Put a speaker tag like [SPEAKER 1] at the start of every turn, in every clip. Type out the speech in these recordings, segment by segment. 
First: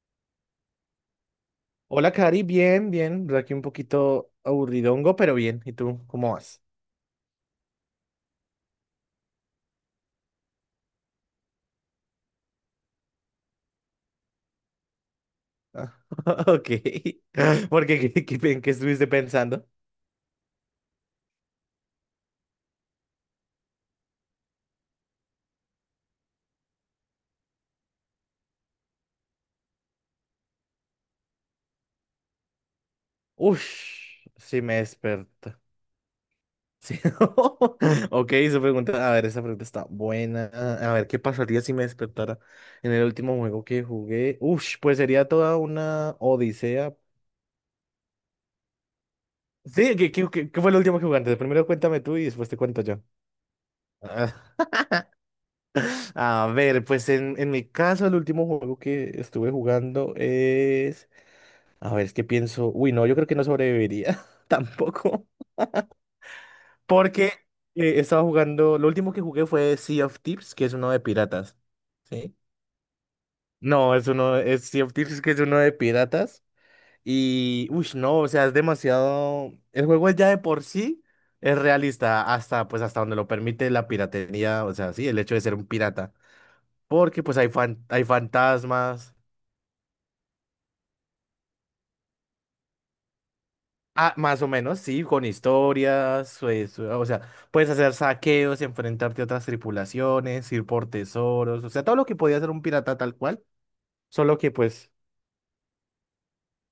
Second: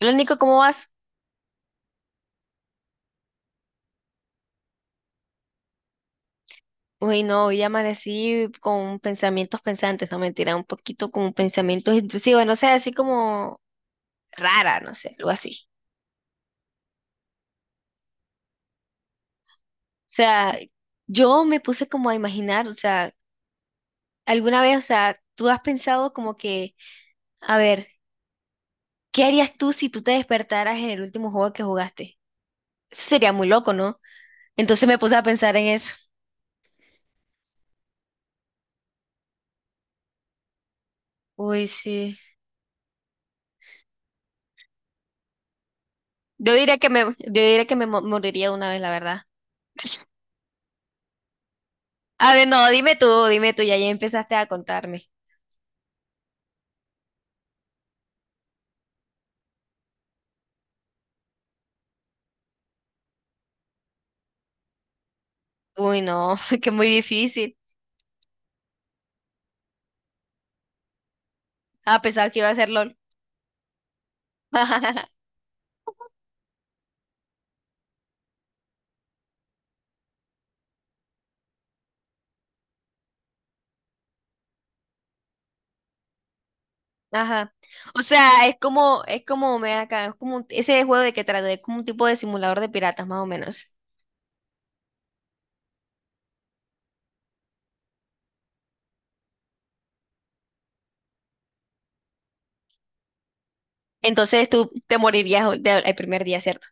[SPEAKER 1] Lo único, ¿cómo vas?
[SPEAKER 2] Hola, Cari, bien, bien. Aquí un poquito aburridongo, pero bien. ¿Y tú, cómo vas?
[SPEAKER 1] Uy, no, hoy amanecí con pensamientos pensantes, no mentira, un poquito con pensamientos intrusivos, no sé, así como rara, no sé, algo así.
[SPEAKER 2] Ah, ok. ¿Por qué? ¿En qué estuviste pensando?
[SPEAKER 1] O sea, yo me puse como a imaginar, o sea, alguna vez, o sea, tú has pensado como que, a ver, ¿qué harías tú si tú te despertaras en el último juego que jugaste? Eso sería muy loco, ¿no?
[SPEAKER 2] Ush, sí me
[SPEAKER 1] Entonces me puse a pensar
[SPEAKER 2] desperta.
[SPEAKER 1] en eso.
[SPEAKER 2] Sí. Ok, esa pregunta, a ver, esa pregunta está buena. A ver, ¿qué pasaría
[SPEAKER 1] Uy,
[SPEAKER 2] si me
[SPEAKER 1] sí.
[SPEAKER 2] despertara en el último juego que jugué? Ush, pues sería toda una
[SPEAKER 1] Yo diría que
[SPEAKER 2] odisea.
[SPEAKER 1] me, yo diría que moriría de una vez, la verdad.
[SPEAKER 2] Sí, ¿qué fue lo último que jugaste? Primero cuéntame tú y
[SPEAKER 1] A ver,
[SPEAKER 2] después te
[SPEAKER 1] no,
[SPEAKER 2] cuento yo.
[SPEAKER 1] dime tú, ya, ya empezaste a contarme.
[SPEAKER 2] A ver, pues en mi caso el último juego que estuve jugando es... A ver, es que pienso... Uy, no, yo creo que no sobreviviría tampoco.
[SPEAKER 1] Uy, no, que muy
[SPEAKER 2] Porque
[SPEAKER 1] difícil.
[SPEAKER 2] estaba jugando... Lo último que jugué fue Sea of Thieves, que es uno de piratas.
[SPEAKER 1] Ah, pensaba
[SPEAKER 2] ¿Sí?
[SPEAKER 1] que iba a ser LOL.
[SPEAKER 2] No, es uno... Es Sea of Thieves, que es uno de piratas. Y... Uy, no, o sea, es demasiado... El juego ya de por sí es realista hasta, pues, hasta donde lo permite la piratería. O sea, sí, el hecho de ser un pirata. Porque pues hay,
[SPEAKER 1] Ajá. O
[SPEAKER 2] hay
[SPEAKER 1] sea,
[SPEAKER 2] fantasmas.
[SPEAKER 1] es como, me acá, es como ese juego de que trata, es como un tipo de simulador de piratas, más o menos.
[SPEAKER 2] Ah, más o menos, sí, con historias, pues, o sea, puedes hacer saqueos, enfrentarte a otras tripulaciones, ir por tesoros, o sea, todo lo que podía hacer un pirata tal cual, solo
[SPEAKER 1] Entonces
[SPEAKER 2] que
[SPEAKER 1] tú
[SPEAKER 2] pues,
[SPEAKER 1] te morirías el primer día, ¿cierto?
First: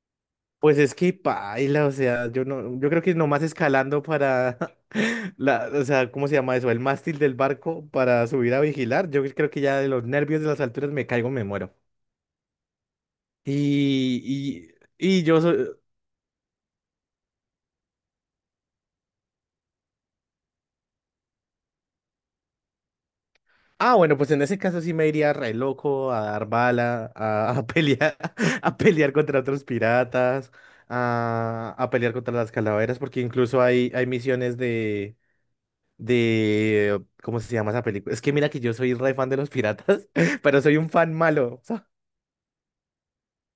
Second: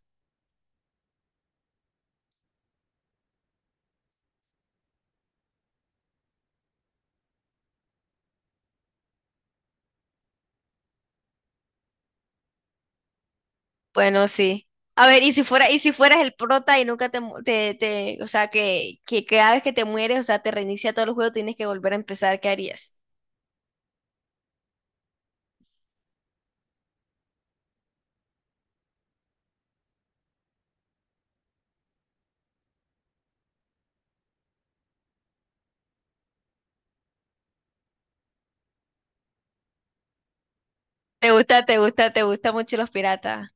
[SPEAKER 2] pues es que paila, o sea, yo no, yo creo que nomás escalando para la, o sea, ¿cómo se llama eso? El mástil del barco para subir a vigilar, yo creo que ya de los nervios de las alturas me caigo, me muero.
[SPEAKER 1] Bueno, sí.
[SPEAKER 2] Y,
[SPEAKER 1] A
[SPEAKER 2] y,
[SPEAKER 1] ver,
[SPEAKER 2] y
[SPEAKER 1] y
[SPEAKER 2] yo,
[SPEAKER 1] si fuera, y si fueras el prota y nunca te, mu- te- o sea, que cada vez que te mueres, o sea, te reinicia todo el juego, tienes que volver a empezar, ¿qué harías?
[SPEAKER 2] Ah, bueno, pues en ese caso sí me iría re loco a dar bala, a pelear, a pelear contra otros piratas, a pelear contra las calaveras, porque incluso hay, hay misiones de, ¿cómo se llama esa película? Es que mira que yo soy re fan de los piratas, pero soy un fan
[SPEAKER 1] ¿Te
[SPEAKER 2] malo, o
[SPEAKER 1] gusta, te
[SPEAKER 2] sea,
[SPEAKER 1] gusta, te gusta mucho los piratas?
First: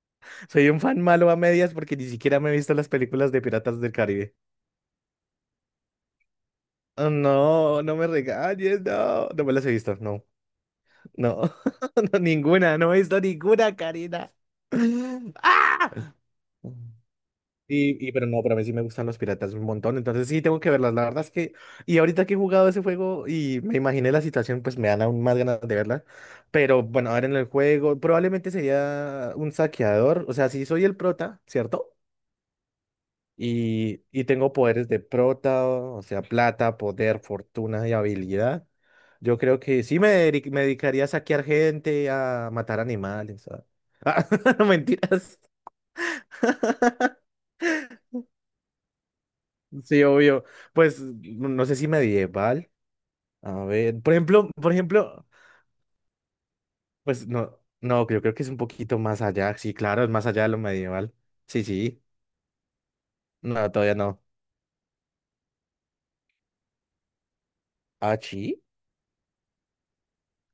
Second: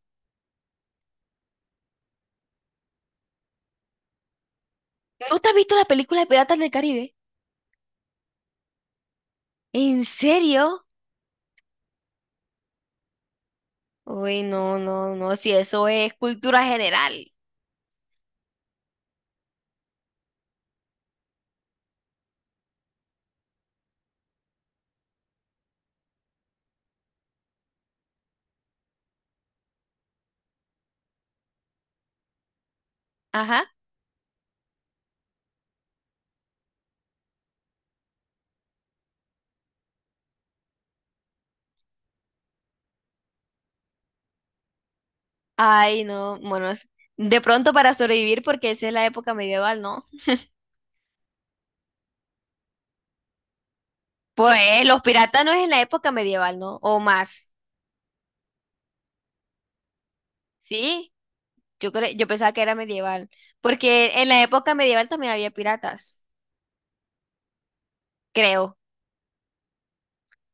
[SPEAKER 2] soy un fan malo a medias porque ni siquiera me he visto las películas de Piratas del Caribe.
[SPEAKER 1] ¿No te has visto la película de Piratas del
[SPEAKER 2] Oh,
[SPEAKER 1] Caribe?
[SPEAKER 2] no, no me regañes, no, no me las he visto,
[SPEAKER 1] ¿En
[SPEAKER 2] no.
[SPEAKER 1] serio?
[SPEAKER 2] No, no, ninguna, no he visto ninguna, Karina.
[SPEAKER 1] Uy, no, no, no, si eso
[SPEAKER 2] ¡Ah!
[SPEAKER 1] es cultura general.
[SPEAKER 2] Pero no, pero a mí sí me gustan los piratas un montón, entonces sí tengo que verlas. La verdad es que, y ahorita que he jugado ese juego y me imaginé la situación, pues me dan aún más ganas de verla. Pero bueno, ahora en el juego probablemente sería un saqueador, o sea, si soy el prota, ¿cierto?
[SPEAKER 1] Ajá.
[SPEAKER 2] Y tengo poderes de prota, o sea, plata, poder, fortuna y habilidad. Yo creo que sí me, me dedicaría a saquear gente, a matar animales. Ah, mentiras.
[SPEAKER 1] Ay, no, bueno, de pronto para sobrevivir porque esa es la época medieval,
[SPEAKER 2] Sí,
[SPEAKER 1] ¿no?
[SPEAKER 2] obvio. Pues no no sé si medieval. A ver, por
[SPEAKER 1] Pues los
[SPEAKER 2] ejemplo,
[SPEAKER 1] piratas no es en la época medieval, ¿no? O
[SPEAKER 2] pues
[SPEAKER 1] más.
[SPEAKER 2] no, no, yo creo que es un poquito más allá. Sí, claro, es más allá de lo
[SPEAKER 1] ¿Sí?
[SPEAKER 2] medieval. Sí, sí.
[SPEAKER 1] Yo pensaba que era medieval,
[SPEAKER 2] No, todavía no.
[SPEAKER 1] porque en la época medieval también había piratas,
[SPEAKER 2] Ah, sí.
[SPEAKER 1] creo.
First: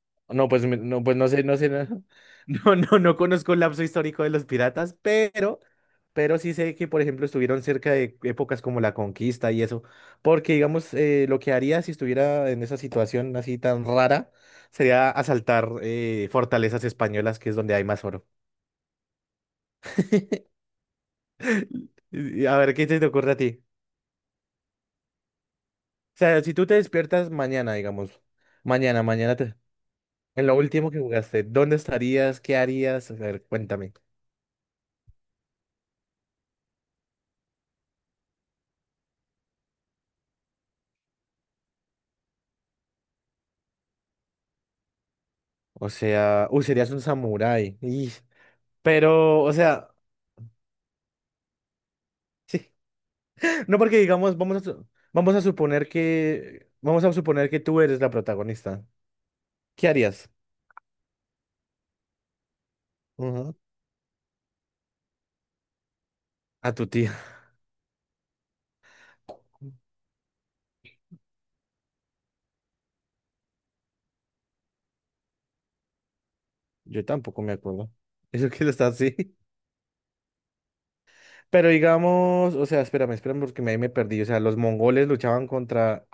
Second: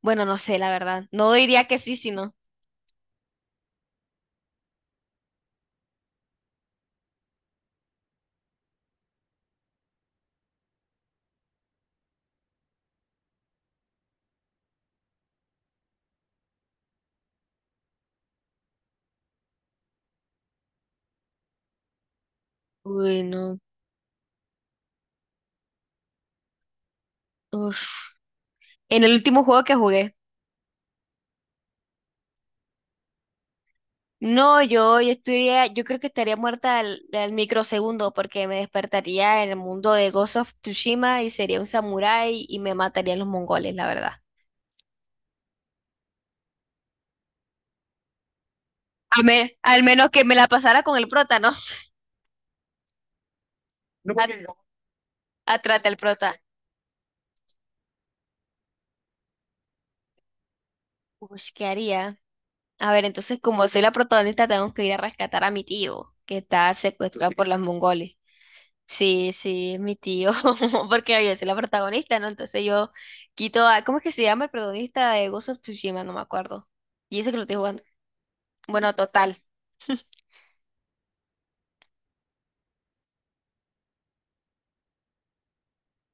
[SPEAKER 1] Bueno, no
[SPEAKER 2] No,
[SPEAKER 1] sé,
[SPEAKER 2] pues
[SPEAKER 1] la
[SPEAKER 2] no,
[SPEAKER 1] verdad.
[SPEAKER 2] pues no
[SPEAKER 1] No
[SPEAKER 2] sé, no
[SPEAKER 1] diría
[SPEAKER 2] sé,
[SPEAKER 1] que
[SPEAKER 2] no,
[SPEAKER 1] sí, sino.
[SPEAKER 2] no, no, no conozco el lapso histórico de los piratas, pero sí sé que, por ejemplo, estuvieron cerca de épocas como la conquista y eso, porque, digamos, lo que haría si estuviera en esa situación así tan rara sería asaltar fortalezas españolas, que es donde hay más oro. Y a ver, ¿qué se te
[SPEAKER 1] Uy,
[SPEAKER 2] ocurre a
[SPEAKER 1] no.
[SPEAKER 2] ti? O sea, si tú te despiertas mañana,
[SPEAKER 1] Uf.
[SPEAKER 2] digamos,
[SPEAKER 1] En
[SPEAKER 2] mañana,
[SPEAKER 1] el
[SPEAKER 2] mañana,
[SPEAKER 1] último
[SPEAKER 2] te-
[SPEAKER 1] juego que jugué.
[SPEAKER 2] en lo último que jugaste, ¿dónde estarías? ¿Qué harías? A ver, cuéntame.
[SPEAKER 1] No, yo estaría, yo creo que estaría muerta al, al microsegundo porque me despertaría en el mundo de Ghost of Tsushima y sería un samurái y me matarían los mongoles, la verdad.
[SPEAKER 2] O sea, uy, serías un samurái. Pero, o
[SPEAKER 1] Al
[SPEAKER 2] sea,
[SPEAKER 1] menos que me la pasara con el prota, ¿no?
[SPEAKER 2] sí. No porque digamos,
[SPEAKER 1] A-
[SPEAKER 2] vamos a
[SPEAKER 1] Atrás
[SPEAKER 2] suponer
[SPEAKER 1] del prota.
[SPEAKER 2] que, vamos a suponer que tú eres la protagonista. ¿Qué harías?
[SPEAKER 1] Uy, ¿qué haría? A ver, entonces
[SPEAKER 2] Ujú.
[SPEAKER 1] como soy la protagonista, tengo que ir a rescatar a mi tío que
[SPEAKER 2] A
[SPEAKER 1] está
[SPEAKER 2] tu
[SPEAKER 1] secuestrado
[SPEAKER 2] tía.
[SPEAKER 1] por los mongoles. Sí, sí, es mi tío, porque yo soy la protagonista, ¿no? Entonces yo quito a, ¿cómo es que se llama el protagonista de Ghost of Tsushima? No me acuerdo.
[SPEAKER 2] Yo
[SPEAKER 1] Y eso que
[SPEAKER 2] tampoco
[SPEAKER 1] lo
[SPEAKER 2] me
[SPEAKER 1] estoy jugando.
[SPEAKER 2] acuerdo. Eso que está
[SPEAKER 1] Bueno,
[SPEAKER 2] así.
[SPEAKER 1] total.
[SPEAKER 2] Pero digamos, o sea, espérame porque me ahí me perdí. O sea, los mongoles luchaban contra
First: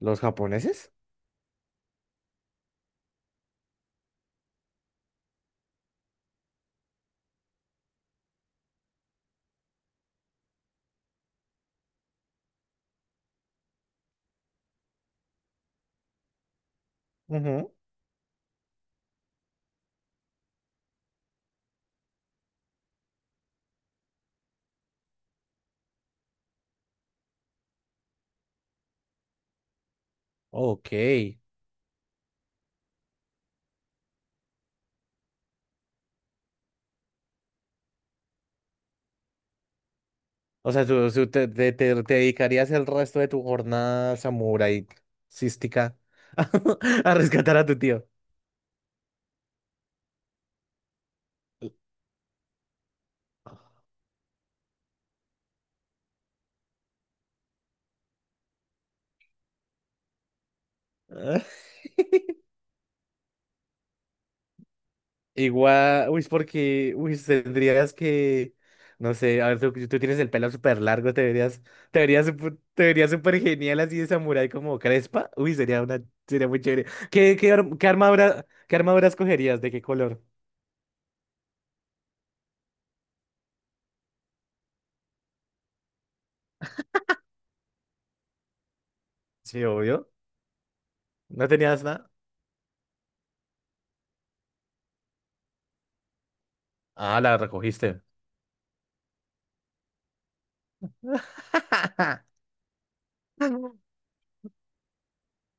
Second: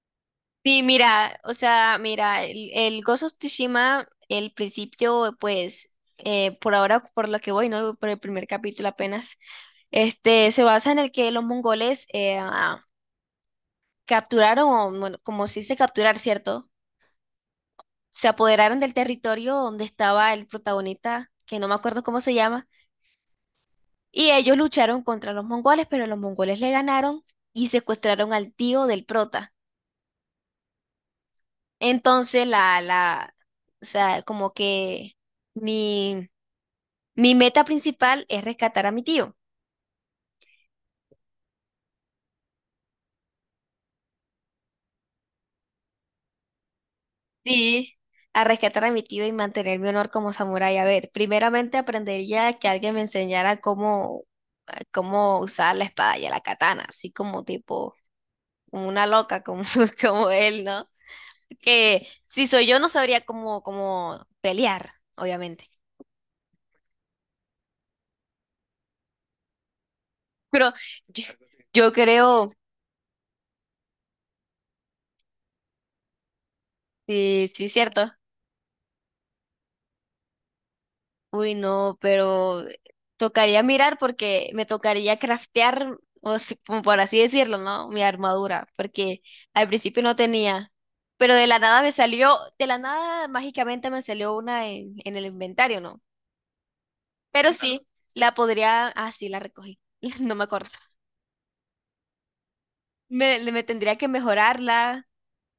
[SPEAKER 2] los
[SPEAKER 1] Sí,
[SPEAKER 2] japoneses.
[SPEAKER 1] mira, o sea, mira, el Ghost of Tsushima, el principio, pues, por ahora, por lo que voy, ¿no? Por el primer capítulo apenas, este, se basa en el que los mongoles capturaron, o, bueno, como se dice capturar, ¿cierto?
[SPEAKER 2] Ujú.
[SPEAKER 1] Se apoderaron del territorio donde estaba el protagonista, que no me acuerdo cómo se llama, y ellos lucharon contra los mongoles, pero los mongoles le ganaron y secuestraron al tío del prota.
[SPEAKER 2] Ok.
[SPEAKER 1] Entonces, o sea, como que mi, mi meta principal es rescatar a mi tío.
[SPEAKER 2] O sea, tú, tú te dedicarías el resto de tu jornada samurai cística a rescatar a tu
[SPEAKER 1] Sí,
[SPEAKER 2] tío.
[SPEAKER 1] a rescatar a mi tío y mantener mi honor como samurái. A ver, primeramente aprendería que alguien me enseñara cómo, cómo usar la espada y la katana, así como tipo una loca como, como él, ¿no? Que si soy yo no sabría cómo, cómo pelear, obviamente.
[SPEAKER 2] Igual, uy, es porque, uy, tendrías que, no sé, a ver, tú tienes el pelo
[SPEAKER 1] Pero
[SPEAKER 2] súper largo,
[SPEAKER 1] yo,
[SPEAKER 2] te verías,
[SPEAKER 1] yo creo,
[SPEAKER 2] te verías súper genial así de samurái como Crespa. Uy, sería una, sería muy chévere.
[SPEAKER 1] sí, sí,
[SPEAKER 2] ¿Qué
[SPEAKER 1] cierto.
[SPEAKER 2] armadura, qué armadura escogerías? ¿De qué color?
[SPEAKER 1] Uy, no, pero tocaría mirar porque me tocaría craftear, o como por así decirlo, ¿no? Mi armadura, porque
[SPEAKER 2] Sí,
[SPEAKER 1] al principio
[SPEAKER 2] obvio.
[SPEAKER 1] no tenía. Pero de
[SPEAKER 2] ¿No
[SPEAKER 1] la nada
[SPEAKER 2] tenías
[SPEAKER 1] me
[SPEAKER 2] nada?
[SPEAKER 1] salió, de la nada mágicamente me salió una en el inventario, ¿no?
[SPEAKER 2] Ah, la
[SPEAKER 1] Pero sí,
[SPEAKER 2] recogiste.
[SPEAKER 1] la podría, ah, sí, la recogí. No me acuerdo. Me tendría que mejorarla.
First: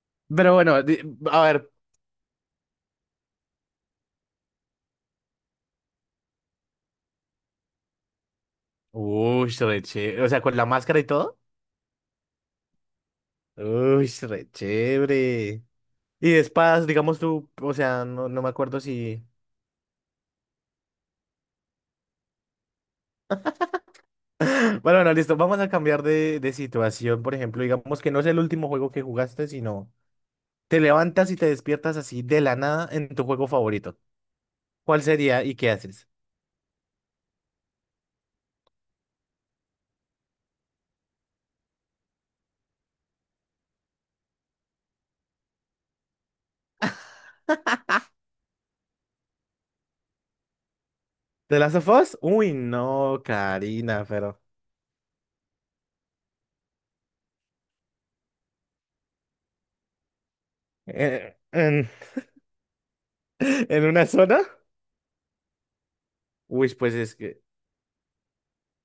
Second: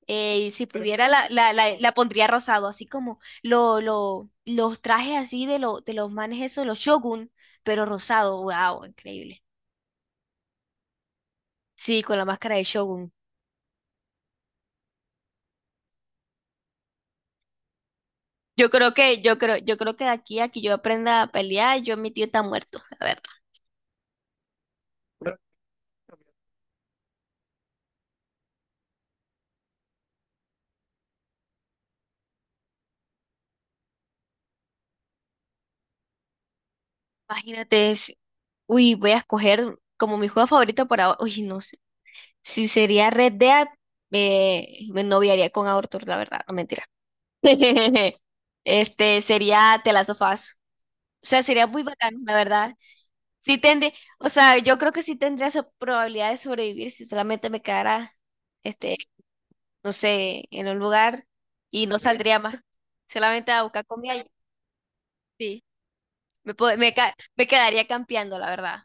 [SPEAKER 1] Eh, y
[SPEAKER 2] Pero
[SPEAKER 1] si
[SPEAKER 2] bueno,
[SPEAKER 1] pudiera, la,
[SPEAKER 2] a
[SPEAKER 1] la,
[SPEAKER 2] ver.
[SPEAKER 1] la, la pondría rosado, así como los trajes así de, lo, de los manes esos, los Shogun, pero rosado. Wow, increíble.
[SPEAKER 2] Uy, re chévere. O sea, con la máscara y todo.
[SPEAKER 1] Sí, con la máscara de Shogun.
[SPEAKER 2] Uy, re chévere. Y de espadas, digamos tú, o sea, no, no me acuerdo si...
[SPEAKER 1] Yo creo que de aquí a que yo aprenda a pelear, yo mi tío está muerto. A ver,
[SPEAKER 2] Bueno, bueno, listo, vamos a cambiar de situación, por ejemplo, digamos que no es el último juego que jugaste, sino te levantas y te despiertas así de la nada en tu juego favorito. ¿Cuál sería y qué haces?
[SPEAKER 1] imagínate. Uy, voy a escoger como mi juego favorito por ahora. Uy, no sé. Si sería Red Dead, me noviaría con Arthur, la verdad, no mentira. Este sería The Last of Us. O sea,
[SPEAKER 2] ¿The
[SPEAKER 1] sería
[SPEAKER 2] Last
[SPEAKER 1] muy
[SPEAKER 2] of Us?
[SPEAKER 1] bacano, la
[SPEAKER 2] Uy,
[SPEAKER 1] verdad.
[SPEAKER 2] no,
[SPEAKER 1] Sí tendría,
[SPEAKER 2] Karina,
[SPEAKER 1] o
[SPEAKER 2] pero...
[SPEAKER 1] sea, yo creo que sí tendría probabilidad de sobrevivir si solamente me quedara, este, no sé, en un lugar
[SPEAKER 2] eh,
[SPEAKER 1] y
[SPEAKER 2] en,
[SPEAKER 1] no saldría más. Solamente a
[SPEAKER 2] ¿en
[SPEAKER 1] buscar
[SPEAKER 2] una
[SPEAKER 1] comida y
[SPEAKER 2] zona?
[SPEAKER 1] sí. Me,
[SPEAKER 2] Uy,
[SPEAKER 1] pod- me,
[SPEAKER 2] pues es
[SPEAKER 1] ca-
[SPEAKER 2] que...
[SPEAKER 1] me quedaría campeando, la verdad.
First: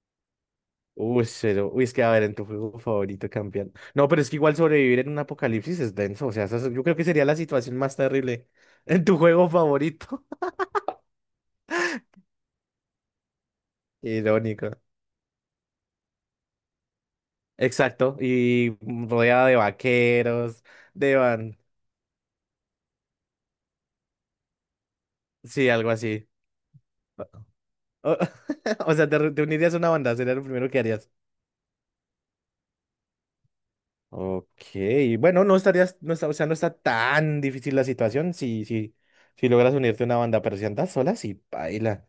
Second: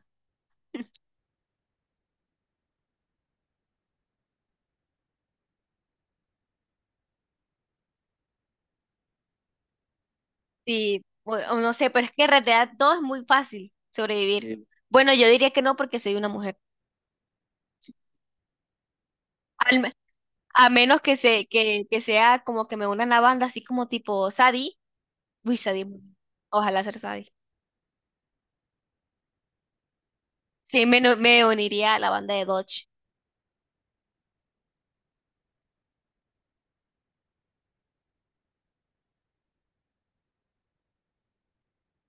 [SPEAKER 2] Uy, cero. Uy, es que a ver, en tu juego favorito campeón. No, pero es que igual sobrevivir en un apocalipsis es denso. O sea, eso es- yo creo que sería la situación más terrible en tu juego favorito.
[SPEAKER 1] Sí, o no sé, pero es que en realidad todo es muy fácil sobrevivir. Sí.
[SPEAKER 2] Irónico.
[SPEAKER 1] Bueno, yo diría que no porque soy una mujer.
[SPEAKER 2] Exacto. Y rodeada de
[SPEAKER 1] Al me-
[SPEAKER 2] vaqueros,
[SPEAKER 1] a menos
[SPEAKER 2] de
[SPEAKER 1] que,
[SPEAKER 2] van.
[SPEAKER 1] que sea como que me una a la banda así como tipo Sadie. Uy,
[SPEAKER 2] Sí,
[SPEAKER 1] Sadie.
[SPEAKER 2] algo así.
[SPEAKER 1] Ojalá ser Sadie.
[SPEAKER 2] O, o sea, te unirías a una banda, sería lo primero que
[SPEAKER 1] Sí, me,
[SPEAKER 2] harías.
[SPEAKER 1] no- me uniría a la banda de Dodge.
[SPEAKER 2] Ok, bueno, no estarías, no está, o sea, no está tan difícil la situación si logras unirte a una banda, pero si andas sola, sí, baila.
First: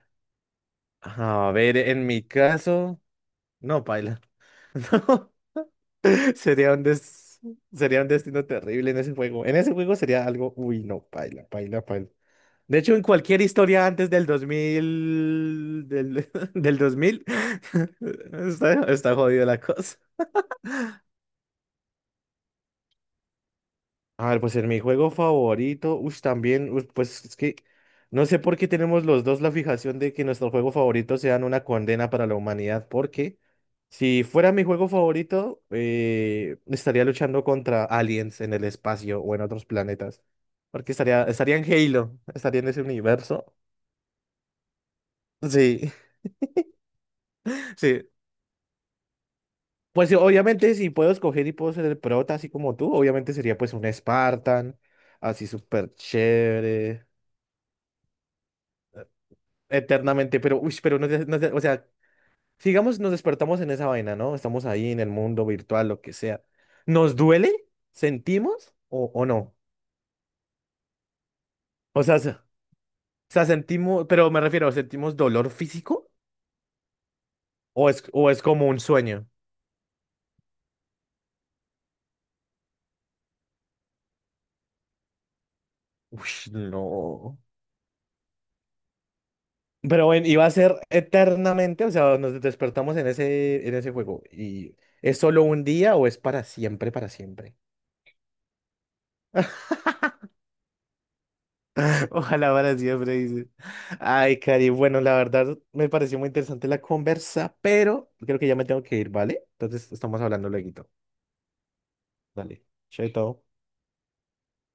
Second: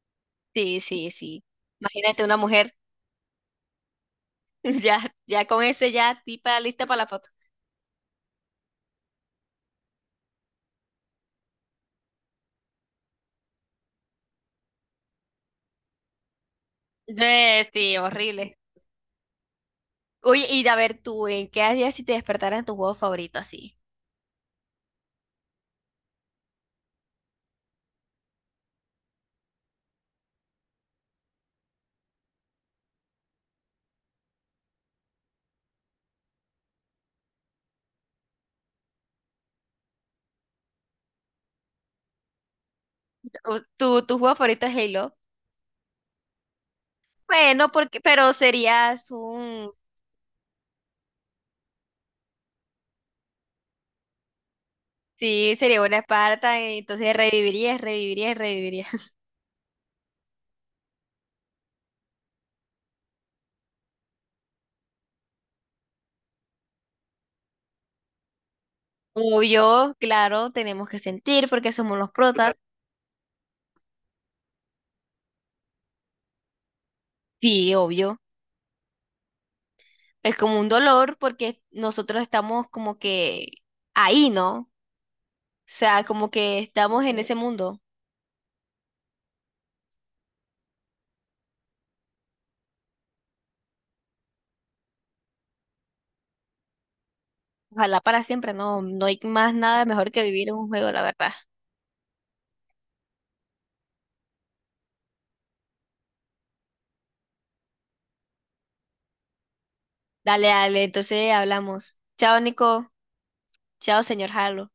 [SPEAKER 1] Sí, sí, sí.
[SPEAKER 2] A ver, en
[SPEAKER 1] Imagínate
[SPEAKER 2] mi
[SPEAKER 1] una mujer.
[SPEAKER 2] caso. No, paila.
[SPEAKER 1] Ya,
[SPEAKER 2] No,
[SPEAKER 1] ya con ese ya tipa
[SPEAKER 2] sería un
[SPEAKER 1] lista para la foto.
[SPEAKER 2] des... sería un destino terrible en ese juego. En ese juego sería algo, uy, no, paila, paila, paila. De hecho, en cualquier historia antes del 2000, del 2000,
[SPEAKER 1] Sí, horrible.
[SPEAKER 2] está, está jodida la cosa.
[SPEAKER 1] Oye, y a ver tú, ¿en qué harías si te despertaran tu juego favorito así?
[SPEAKER 2] A ver, pues en mi juego favorito, uy, también, uy, pues es que no sé por qué tenemos los dos la fijación de que nuestros juegos favoritos sean una condena para la humanidad, porque si fuera mi juego favorito, estaría luchando contra aliens en el espacio o en otros planetas, porque estaría, estaría en Halo, estaría en ese universo.
[SPEAKER 1] O- ¿Tu, tu juego favorito es Halo?
[SPEAKER 2] Sí,
[SPEAKER 1] Bueno, porque,
[SPEAKER 2] sí.
[SPEAKER 1] pero serías un...
[SPEAKER 2] Pues sí, obviamente si puedo escoger y puedo ser el prota así como tú, obviamente sería pues un Spartan, así
[SPEAKER 1] Sí, sería
[SPEAKER 2] súper
[SPEAKER 1] una Esparta, y
[SPEAKER 2] chévere.
[SPEAKER 1] entonces revivirías, revivirías, revivirías.
[SPEAKER 2] Eternamente, pero, uy, pero no, o sea, sigamos, nos despertamos en esa vaina, ¿no? Estamos ahí en el mundo virtual, lo que sea. ¿Nos duele? ¿Sentimos o no?
[SPEAKER 1] Obvio, claro, tenemos que sentir porque somos
[SPEAKER 2] O
[SPEAKER 1] los
[SPEAKER 2] sea,
[SPEAKER 1] protas.
[SPEAKER 2] sentimos, pero me refiero, ¿sentimos dolor físico?
[SPEAKER 1] Sí, obvio.
[SPEAKER 2] O es como un sueño?
[SPEAKER 1] Es como un dolor porque nosotros estamos como que ahí, ¿no? O sea,
[SPEAKER 2] Uy,
[SPEAKER 1] como que estamos en ese
[SPEAKER 2] no.
[SPEAKER 1] mundo.
[SPEAKER 2] Pero bueno, iba a ser eternamente, o sea, nos despertamos en ese juego. ¿Y es solo un día o es para siempre, para siempre?
[SPEAKER 1] Ojalá para siempre, no, no hay más nada mejor que vivir en un juego, la verdad.
[SPEAKER 2] Ojalá para siempre, dice. Ay, Cari, bueno, la verdad me pareció muy interesante la conversa, pero creo que ya me tengo que ir, ¿vale? Entonces estamos
[SPEAKER 1] Dale,
[SPEAKER 2] hablando luego.
[SPEAKER 1] dale, entonces hablamos. Chao,
[SPEAKER 2] Dale,
[SPEAKER 1] Nico.
[SPEAKER 2] chaito.
[SPEAKER 1] Chao, señor Halo.